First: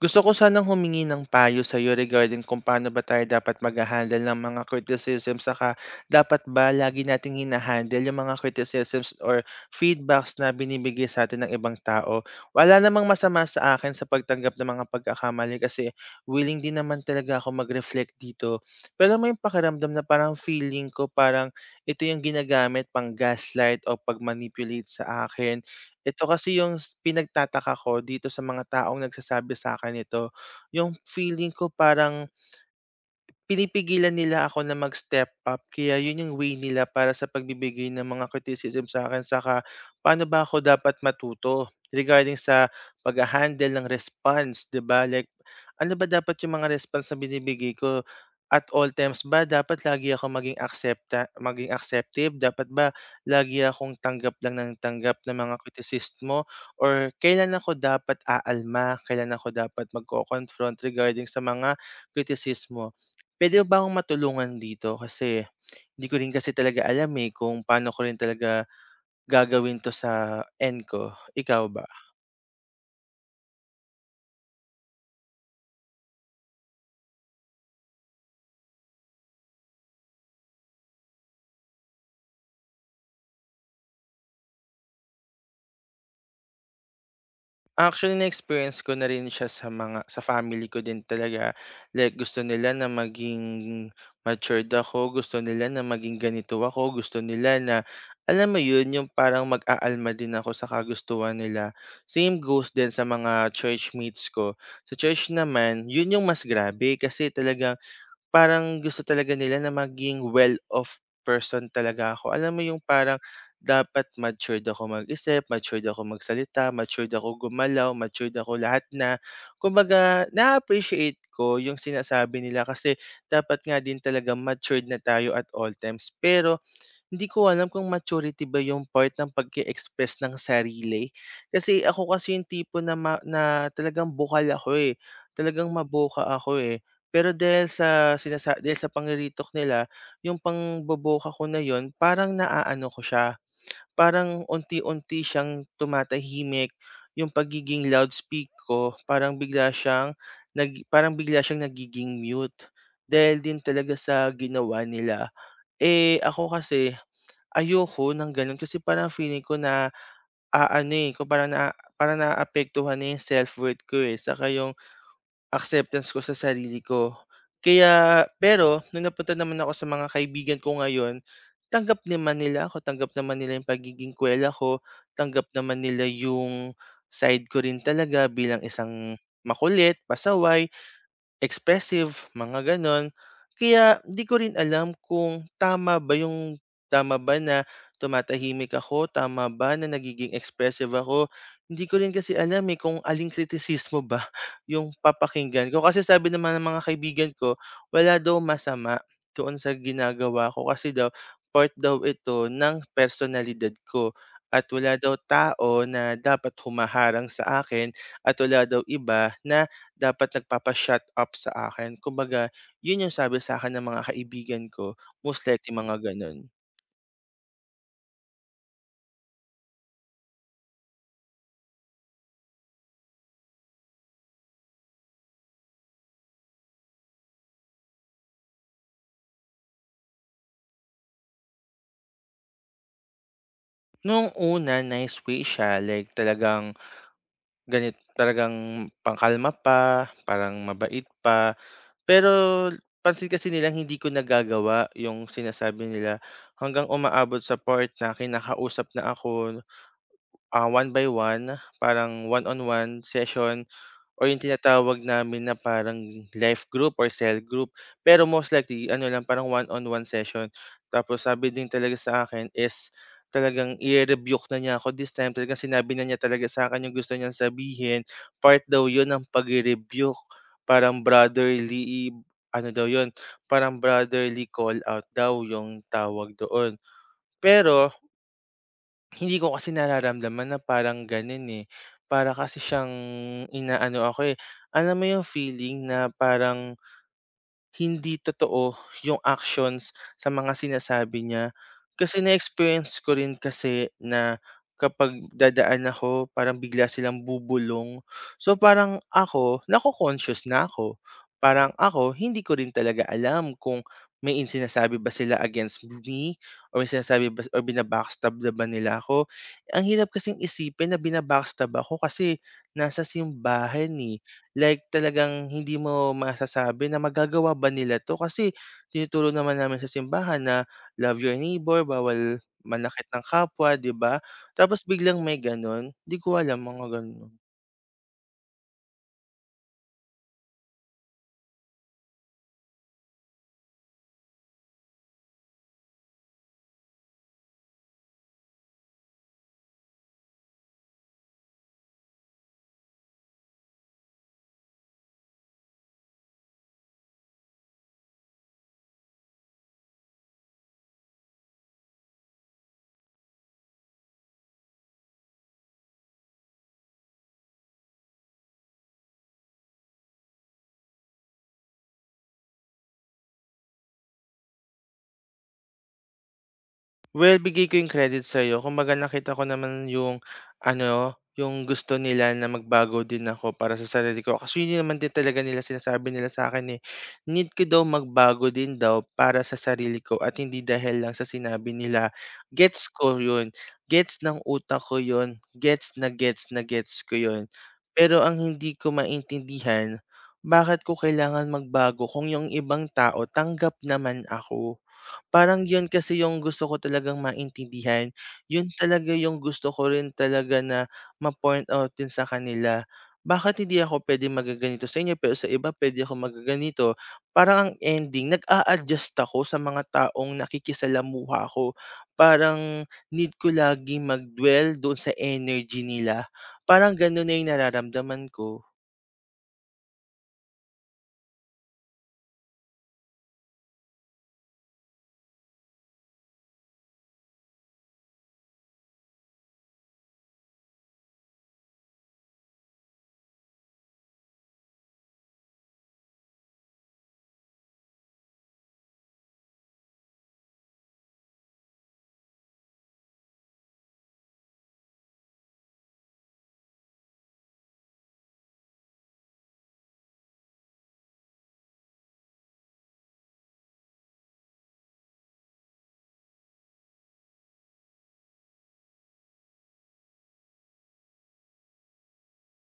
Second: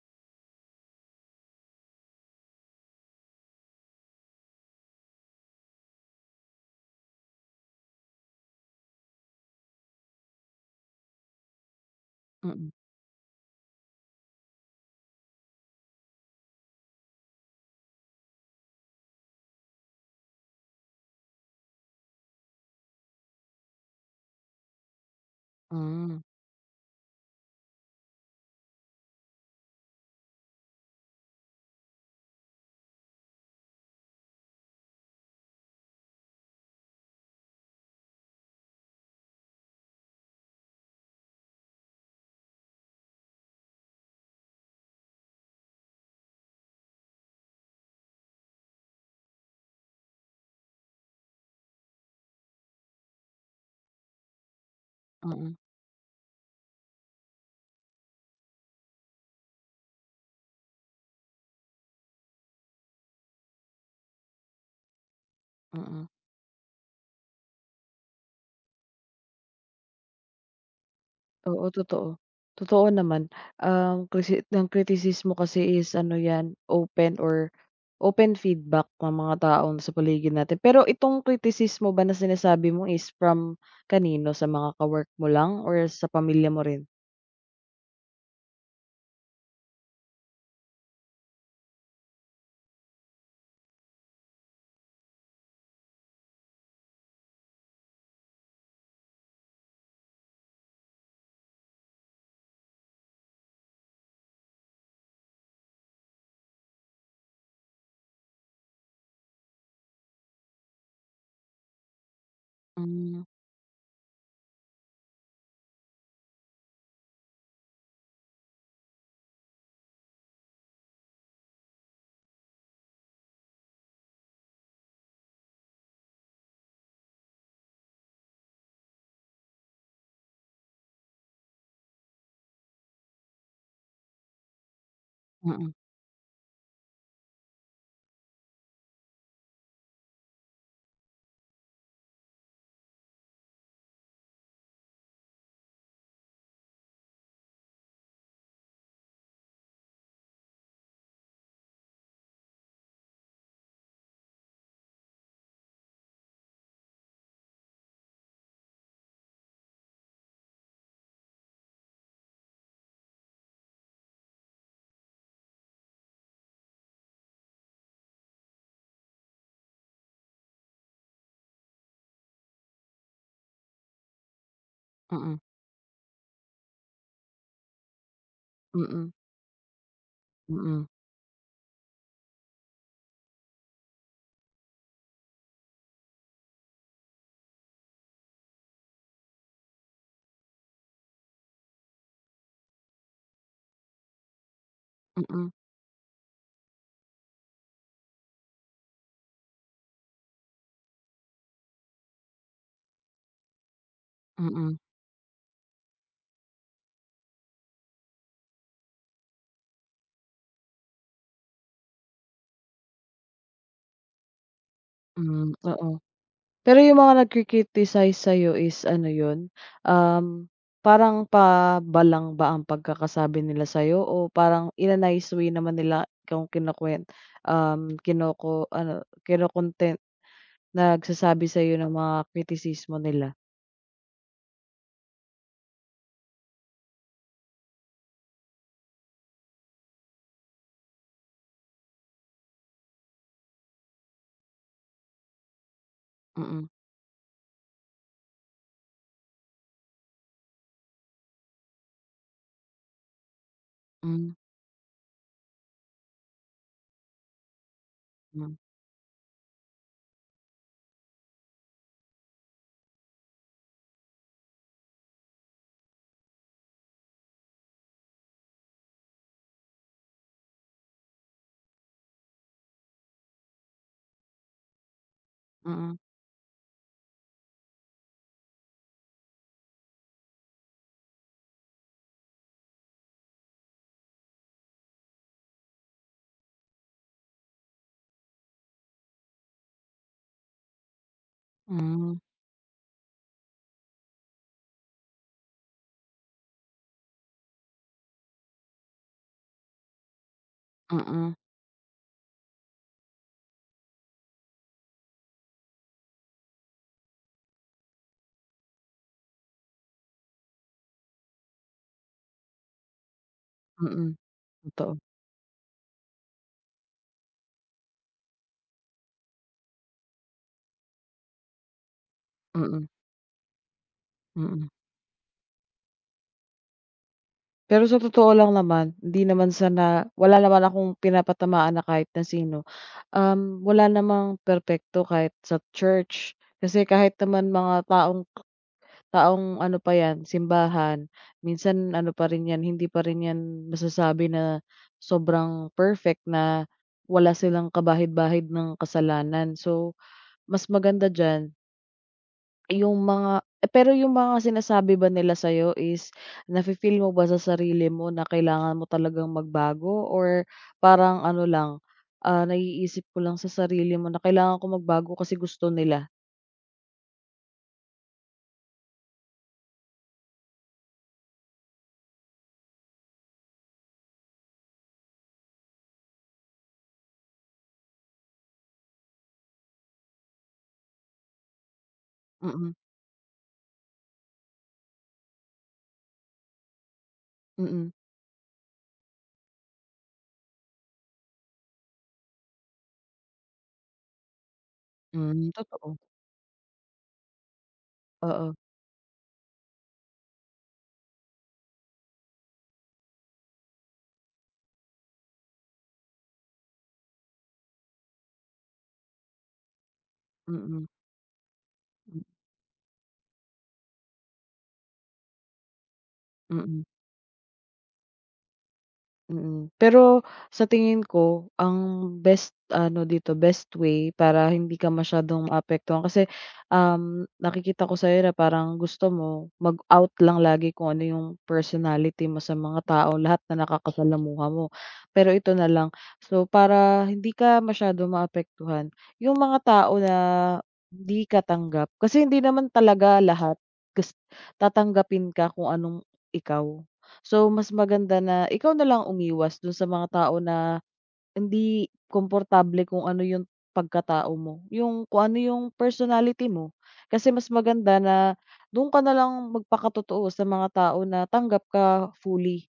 Gusto ko sanang humingi ng payo sa'yo regarding kung paano ba tayo dapat magha-handle ng mga criticism, saka dapat ba lagi nating yung mga criticisms or feedbacks na binibigay sa'tin ng ibang tao. Mm, Wala namang masama sa akin sa pagtanggap ng mga pagkakamali, kasi willing din naman talaga ako mag-reflect dito. Pero may pakiramdam na parang feeling ko parang ito yung ginagamit pang gaslight o pag-manipulate sa akin. hmm, Ito kasi yung pinagtataka ko dito sa mga taong nagsasabi sa akin nito, yung feeling ko parang pinipigilan nila ako na mag-step up, kaya yun yung way nila para sa pagbibigay ng mga criticism sa akin. Saka paano ba ako dapat matuto regarding sa pagha-handle ng response, 'di ba? Like, ano ba dapat yung mga response na binibigay ko? At all times ba dapat lagi ako maging accepta maging acceptive? Dapat ba lagi akong tanggap lang ng tanggap ng mga mm, kritisismo, or kailan ako dapat aalma? Kailan ako dapat magko-confront regarding sa mga kritisismo? Puwede mo ba akong matulungan dito? Kasi hindi mm. ko rin kasi talaga alam, eh, kung paano ko rin talaga gagawin 'to sa end ko. Ikaw Oo, ba? totoo. Totoo naman, ang krisi ang kritisismo kasi is ano 'yan, open or open feedback ng mga tao sa paligid natin. Pero itong kritisismo ba na sinasabi mo is from kanino, sa mga ka-work mo lang or sa pamilya mo rin? Actually, na-experience ko na rin siya sa sa family ko din talaga. Like gusto nila na maging matured ako, gusto nila na maging ganito ako, gusto nila na, alam mo 'yun, yung parang mag-aalma din ako sa kagustuhan nila. Same goes din sa mga churchmates ko. Sa church naman, 'yun yung mas grabe kasi talagang parang gusto talaga nila na maging well-off person talaga ako. Alam mo yung parang Hmm, dapat matured ako mag-isip, matured ako magsalita, matured ako gumalaw, matured ako lahat na. Kumbaga, na-appreciate ko yung sinasabi nila, kasi dapat nga din talaga matured na tayo at all times. Pero hindi ko alam kung maturity ba yung part ng pag-e-express ng sarili. Kasi ako kasi yung tipo na na talagang bukal ako, eh, talagang mm, maboka ako, eh. Pero dahil sa panriritok nila, yung pangboboka ko na yon, parang naaano ko siya, parang unti-unti siyang tumatahimik. Yung pagiging loudspeak ko parang bigla siyang nagiging mute dahil din talaga sa ginawa nila. Eh, ako kasi ayoko ng gano'n kasi parang feeling ko na aano, eh, kung parang parang naapektuhan na 'yung self-worth ko, eh, saka 'yung acceptance ko sa sarili ko. Kaya pero nung napunta naman ako sa mga kaibigan ko ngayon, tanggap naman nila ako, tanggap naman nila 'yung pagiging kuwela ko, mm, tanggap naman nila 'yung side ko rin talaga bilang mm, isang makulit, pasaway. mm, Expressive, mga gano'n. Kaya di ko rin alam kung tama ba na tumatahimik ako, tama ba na nagiging expressive ako? Hindi ko rin kasi alam, eh, kung aling kritisismo ba yung mm, papakinggan ko. Kasi sabi naman ng mga kaibigan ko, wala daw masama doon sa ginagawa ko, kasi daw part daw ito ng personalidad ko, at mm, wala daw tao na dapat humaharang sa akin, at wala daw iba na dapat nagpapa-shut up sa akin, kumbaga, yun yung sabi sa akin ng mga kaibigan ko, most mm, mm, likely oo. mga gano'n. Pero yung mga nagki-criticize sa'yo is ano yun, um, parang pabalang ba ang pagkakasabi nila sa'yo o parang in a nice way naman nila kung kinukuwen um, kinoko ano, nagsasabi sa'yo ng mga kritisismo nila? Noong una nice way siya, like talagang talagang pangkalma pa, parang mabait pa, pero pansin kasi nilang hindi ko nagagawa yung sinasabi nila, Mm, hanggang umaabot sa part na kinakausap na ako, ah, one by one, parang one-on-one session. Or hmm, yung tinatawag namin na parang life group or cell group. Pero hmm, most likely ano lang parang one-on-one session. Tapos sabi din talaga sa akin is talagang i-rebuke na niya ako this time, talagang sinabi na niya talaga sa akin yung gusto niyang sabihin. Part daw yun ng pag rebuke, parang brotherly ano daw yun, parang brotherly call out daw yung mm, tawag doon. Pero hindi ko kasi nararamdaman na parang gano'n, eh. Para kasi siyang inaano ako, eh. Alam mo yung feeling na parang hindi totoo yung actions sa mga sinasabi niya. hmm, Kasi na-experience ko rin kasi na kapag dadaan ako parang bigla silang bubulong. So parang ako, nako-conscious na ako. mm, Parang ako, hindi ko rin talaga alam kung may sinasabi ba sila against me, or may sinasabi ba or bina-backstab na ba nila ako. Ang hirap kasing isipin na bina-backstab ako, kasi nasa simbahan, mm, eh. Like totoo, talagang hindi mo masasabi na magagawa ba nila 'to, kasi tinuturo naman namin sa simbahan na love your neighbor, bawal mm, manakit ng kapwa, 'di ba? mm. Tapos biglang may gano'n, 'di ko alam mga gano'n. Pero sa totoo lang naman, hindi naman sa na wala naman akong pinapatamaan na kahit na sino. Wala namang perpekto kahit sa church. Kasi kahit naman mga taong taong ano pa 'yan, simbahan, minsan ano pa rin 'yan, hindi pa rin 'yan masasabi na sobrang perfect na wala silang kabahid-bahid ng kasalanan. So, mas maganda diyan pero yung mga sinasabi ba nila sa'yo is nafi-feel mo ba sa sarili mo na kailangan mo talagang magbago or parang ano lang, naiisip ko lang sa sarili mo na kailangan ko magbago kasi gusto nila? Well, bigay ko yung credit sa'yo. Kumbaga nakita ko naman yung ano, yung gusto nila na magbago din ako para sa sarili ko. Kasi yun naman din talaga nila sinasabi nila sa akin, eh. Need ko daw magbago din daw para sa sarili ko at hindi dahil lang sa sinabi nila. Mm, Gets ko yun. Gets ng utak ko yun. Gets na gets na gets ko yun. mm. Pero ang hindi ko maintindihan, bakit ko kailangan magbago kung yung ibang tao tanggap naman ako? Hmm, Parang yun totoo. kasi yung gusto ko talagang maintindihan, Oo, yun talaga yung gusto ko rin talaga na ma-point out din sa kanila. Bakit hindi ako puwedeng magaganito sa inyo pero sa iba puwede ako magaganito? Parang ang ending nag-a-adjust ako sa mga taong mm, nakikisalamuha ko. Parang need ko lagi mag-dwell dun sa energy nila. mm. Parang ganun na yung nararamdaman ko. Mm, pero sa tingin ko ang best ano dito, best way para hindi ka masyadong maapektuhan kasi, nakikita ko sa'yo na parang gusto mo mag-out lang lagi kung ano yung personality mo sa mga tao, lahat na nakakasalamuha mo. Pero ito na lang, so para hindi ka masyadong maapektuhan, yung mga tao na hindi ka tanggap kasi hindi naman talaga lahat gus tatanggapin ka kung anong ikaw. So, mas maganda na ikaw na lang umiwas dun sa mga tao na hindi komportable kung ano yung pagkatao mo, yung kung ano yung personality mo. Kasi mas maganda na dun ka na lang magpakatotoo sa mga tao na tanggap ka fully.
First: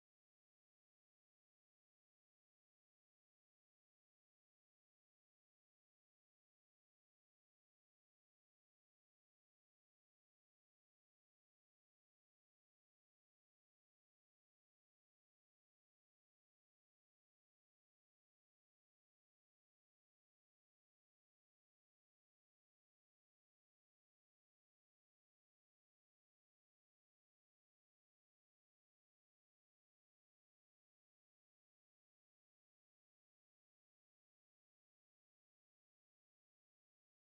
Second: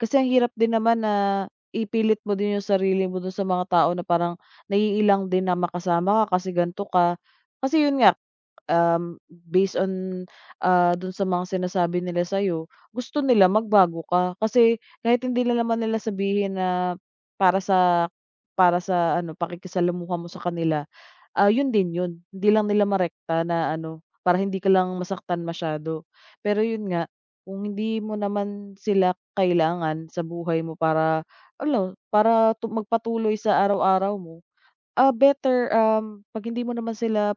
Kasi ang hirap din naman na ipilit mo din yung sarili mo dun sa mga tao na parang naiilang din na makasama ka kasi ganito ka. Kasi yun nga, based on, dun sa mga sinasabi nila sa'yo, gusto nila magbago ka. Kasi kahit hindi na naman nila sabihin na para sa para sa ano, pakikisalamuha mo sa kanila, ah, yun din yun. Hindi lang nila marekta na ano, para hindi ka lang masaktan masyado. Pero yun nga, kung hindi mo naman sila kailangan sa buhay mo para ano, para magpatuloy sa araw-araw mo. Better, 'pag hindi mo naman sila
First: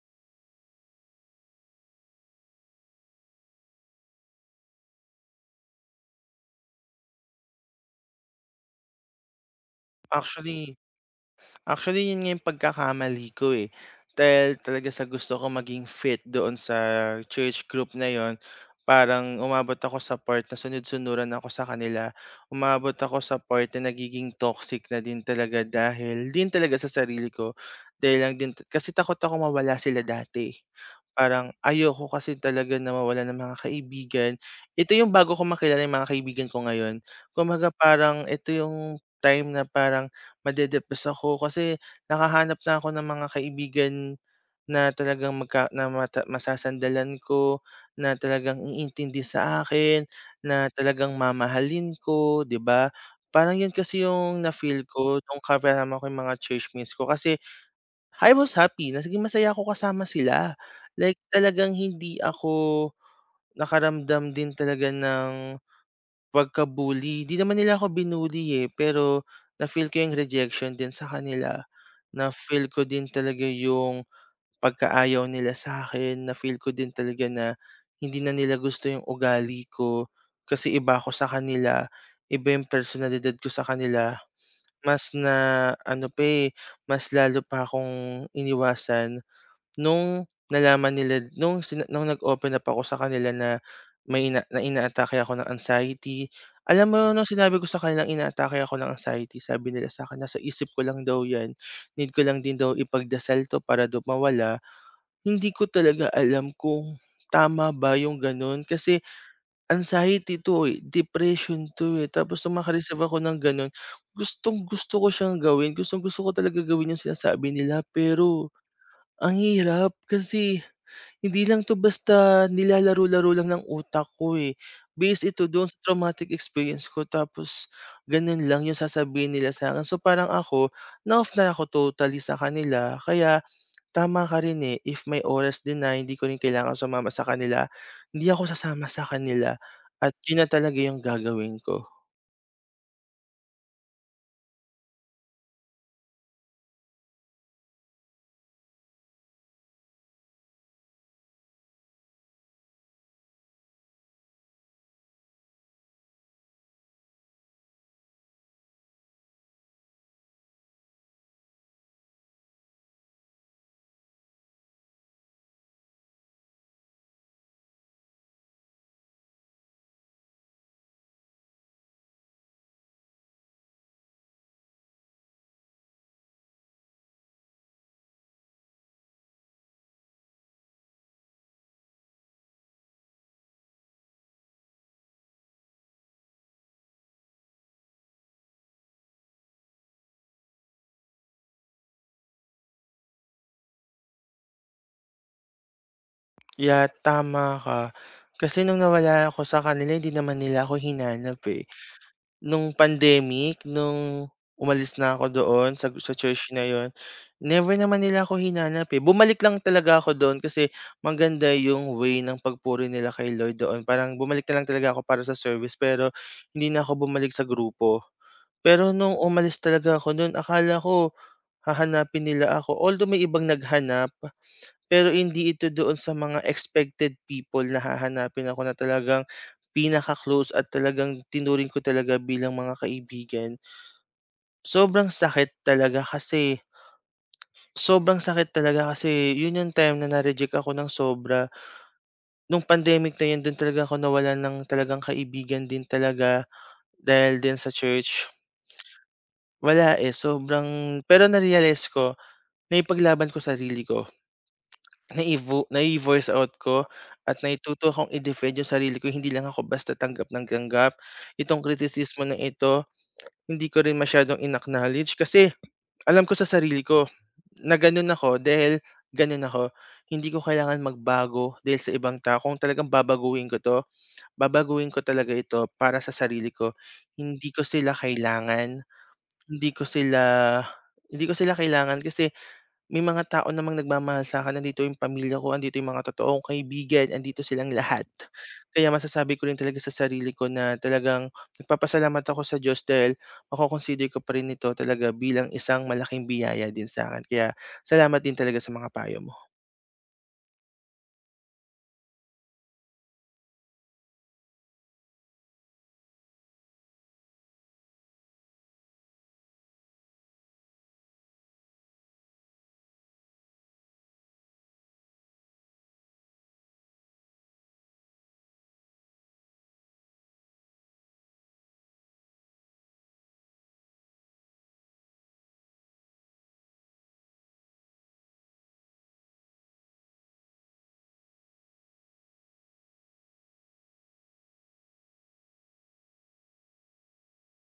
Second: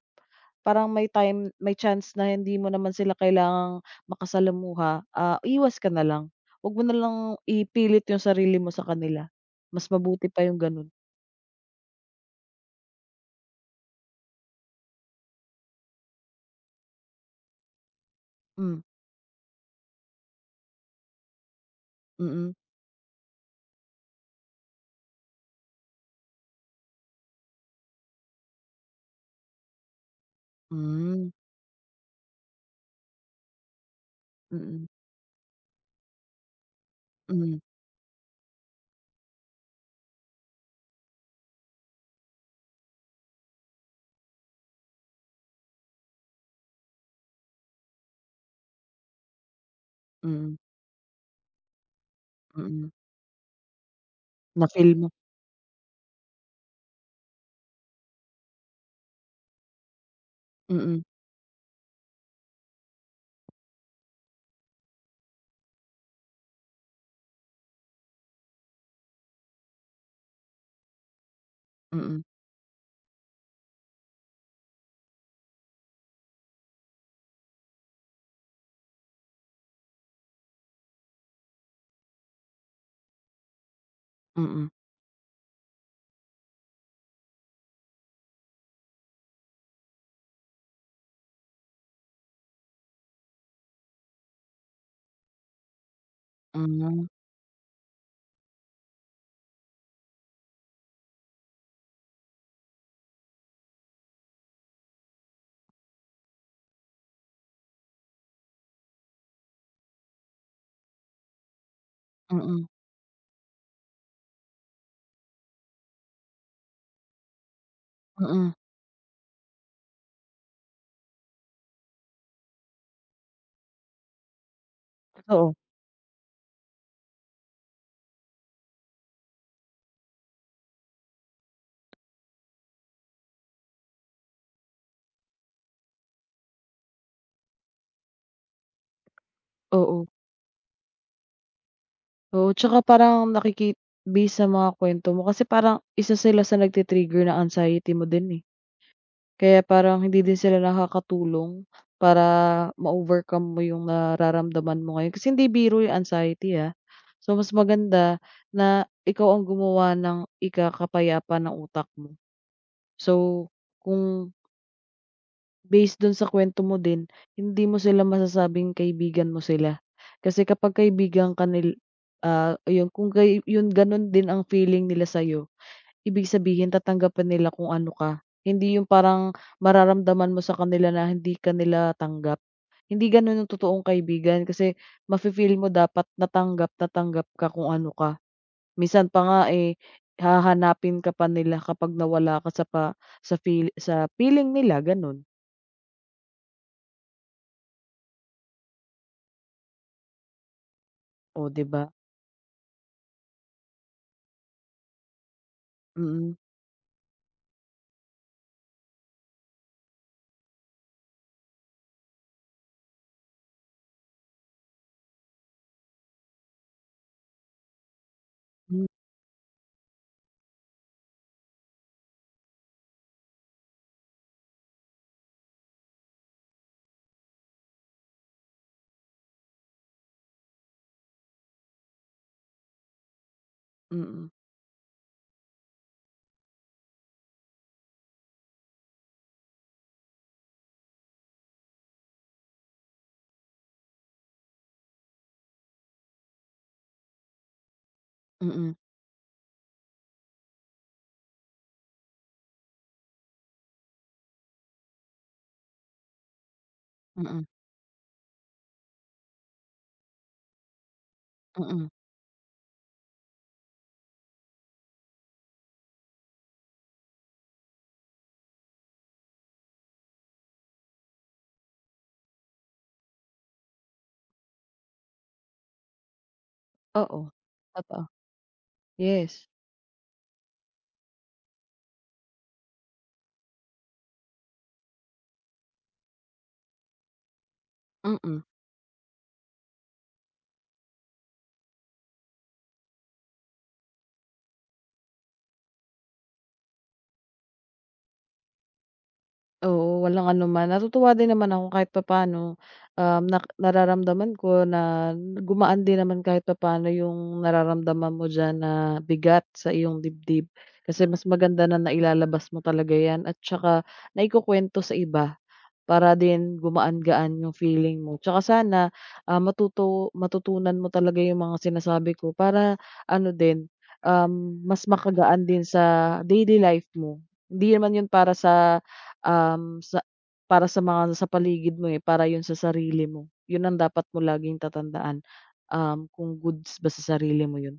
parang may chance na hindi mo naman sila kailangang makasalamuha, iwas ka na lang. Huwag mo na lang ipilit yung sarili mo sa kanila. Mas mabuti pa yung Actually gano'n. Actually, yun nga yung pagkakamali ko, eh. Dahil talaga sa gusto ko maging fit doon sa church group na yon, Hmm, parang umabot ako sa part na sunod-sunuran ako sa kanila. mm. Umabot ako sa part na nagiging toxic na din talaga dahil din talaga sa sarili ko. Dahil lang din, kasi takot ako mawala sila dati. Hmm, Parang ayoko kasi talaga na mawala ng mga kaibigan. mm, Ito yung bago ko makilala yung mga kaibigan ko ngayon. mm, Kumbaga parang ito yung time na parang made-depress ako kasi nakahanap na ako ng mga kaibigan na talagang magka na mata masasandalan ko, na talagang iintindi sa akin, mm, na talagang mamahalin ko, 'di mm. ba? Parang 'yun kasi 'yung na-feel Na-feel mo, ko nung kasama ko 'yung mga churchmates ko, kasi I was happy, na naging masaya ako kasama sila. mm, Like talagang hindi ako nakaramdam din talaga ng pagka-bully, 'di naman nila ako binully, eh, pero na-feel ko yung rejection din sa kanila. mm, Na-feel ko din talaga yung pagkaayaw nila sa'kin, na-feel ko din talaga na hindi na nila gusto yung ugali ko, kasi iba ako sa kanila, iba yung personalidad ko sa kanila. mm, Mas na ano pa, eh, mas lalo pa akong iniwasan. Nung nalaman nila nung sina nung nag-open up ako sa kanila na may inaatake ako ng anxiety, alam hmm, mo nung sinabi ko sa kanilang inaatake ako ng anxiety, sabi nila sa'kin nasa isip ko lang daw 'yan, need ko lang din daw ipagdasal 'to para daw mawala. Hindi ko talaga alam kung tama ba yung gano'n, kasi anxiety 'to, eh, depression 'to, eh, tapos nung mm, maka ako ng gano'n, gustong-gusto ko siyang gawin, gustong-gusto ko talaga gawin yung sinasabi nila, pero mm. ang hirap kasi hindi lang 'to basta nilalaro-laro lang ng utak ko, eh. Based ito Totoo, do'n sa traumatic experience ko, tapos gano'n lang 'yung sasabihin nila sa'kin. So, parang ako, na-off na ako totally sa kanila. Kaya tama ka rin, eh, if may oras din na hindi ko rin kailangan sumama sa kanila, hindi ako sasama sa kanila, oo, at 'yun na talaga 'yung gagawin ko. oo. Tsaka parang based sa mga kuwento mo kasi parang isa sila sa nagti-trigger ng anxiety mo din, eh. Kaya parang hindi din sila nakakatulong para ma-overcome mo yung nararamdaman mo ngayon. Kasi hindi biro yung anxiety, ah. So, mas maganda na ikaw ang gumawa ng ikakapayapa ng utak mo. So, kung based dun sa kuwento mo din, hindi mo sila masasabing kaibigan mo sila. Kasi kapag kaibigan ka ayun kung kay yun ganun din ang feeling nila sa'yo, ibig sabihin tatanggapin nila kung ano ka, hindi yung parang mararamdaman mo sa kanila na hindi ka nila tanggap. Hindi gano'n ang totoong kaibigan kasi mafi-feel mo dapat natanggap tanggap na tanggap ka kung ano ka. Minsan pa nga, eh, hahanapin ka pa nila kapag nawala ka sa pa sa feel sa feeling nila gano'n, Yeah, tama ka. Kasi nung nawala ako sa kanila hindi naman nila ako hinanap, o 'di eh. ba? Nung pandemic, nung umalis na ako doon sa Mm, church na yon, never naman nila ako hinanap, eh. Bumalik lang talaga ako doon kasi maganda yung way ng pagpuri nila kay Lord doon. Parang bumalik na lang talaga ako para sa service, pero hindi na ako bumalik sa grupo. hmm, Pero nung umalis talaga ako noon akala ko hahanapin nila ako, although may ibang naghanap. Pero hindi ito doon sa mga expected people na hahanapin ako, na talagang pinaka-close at talagang tinuring ko talaga bilang mga kaibigan. mm, Sobrang sakit talaga kasi Sobrang sakit talaga, kasi yun yung time na na-reject ako ng sobra. Nung pandemic na yun, doon talaga ako nawala ng talagang kaibigan din talaga dahil din sa church. mm, Wala, eh, sobrang, pero na-realize ko na ipaglaban ko sarili ko. Nai-voice out ko at mm, naituto akong i-defend yung sarili ko, hindi lang ako basta tanggap ng tanggap. Itong mm, kritisismo na ito, hindi ko rin masyadong in-acknowledge, kasi alam ko sa sarili ko na gano'n ako dahil gano'n ako. Hindi ko kailangan magbago dahil sa ibang tao. Kung talagang babaguhin ko 'to, babaguhin ko talaga ito para sa sarili ko. oo, Hindi ko sila totoo, kailangan, yes, hindi ko sila hindi ko sila kailangan kasi may mga tao namang nagmamahal sa'kin, nandito yung pamilya ko, andito yung mga totoong kaibigan, andito silang lahat. mm. Kaya masasabi ko rin talaga sa sarili ko na talagang nagpapasalamat ako sa Diyos dahil mako ko pa rin ito talaga bilang isang malaking biyaya din sa akin. Kaya salamat din talaga sa mga payo mo. Oo, walang anuman. Natutuwa din naman ako kahit papaano, um, nak nararamdaman ko na gumaan din naman kahit papaano yung nararamdaman mo diyan na bigat sa iyong dibdib. Kasi mas maganda na nailalabas mo talaga 'yan at saka naikukuwento sa iba. Para din gumaan-gaan yung feeling mo. Tsaka sana, ah, matuto matutunan mo talaga yung mga sinasabi ko para ano din, mas makagaan din sa daily life mo. Hindi naman yun um, sa para sa mga sa paligid mo, eh, para yun sa sarili mo. Yun ang dapat mo laging tatandaan, kung goods ba sa sarili mo yun.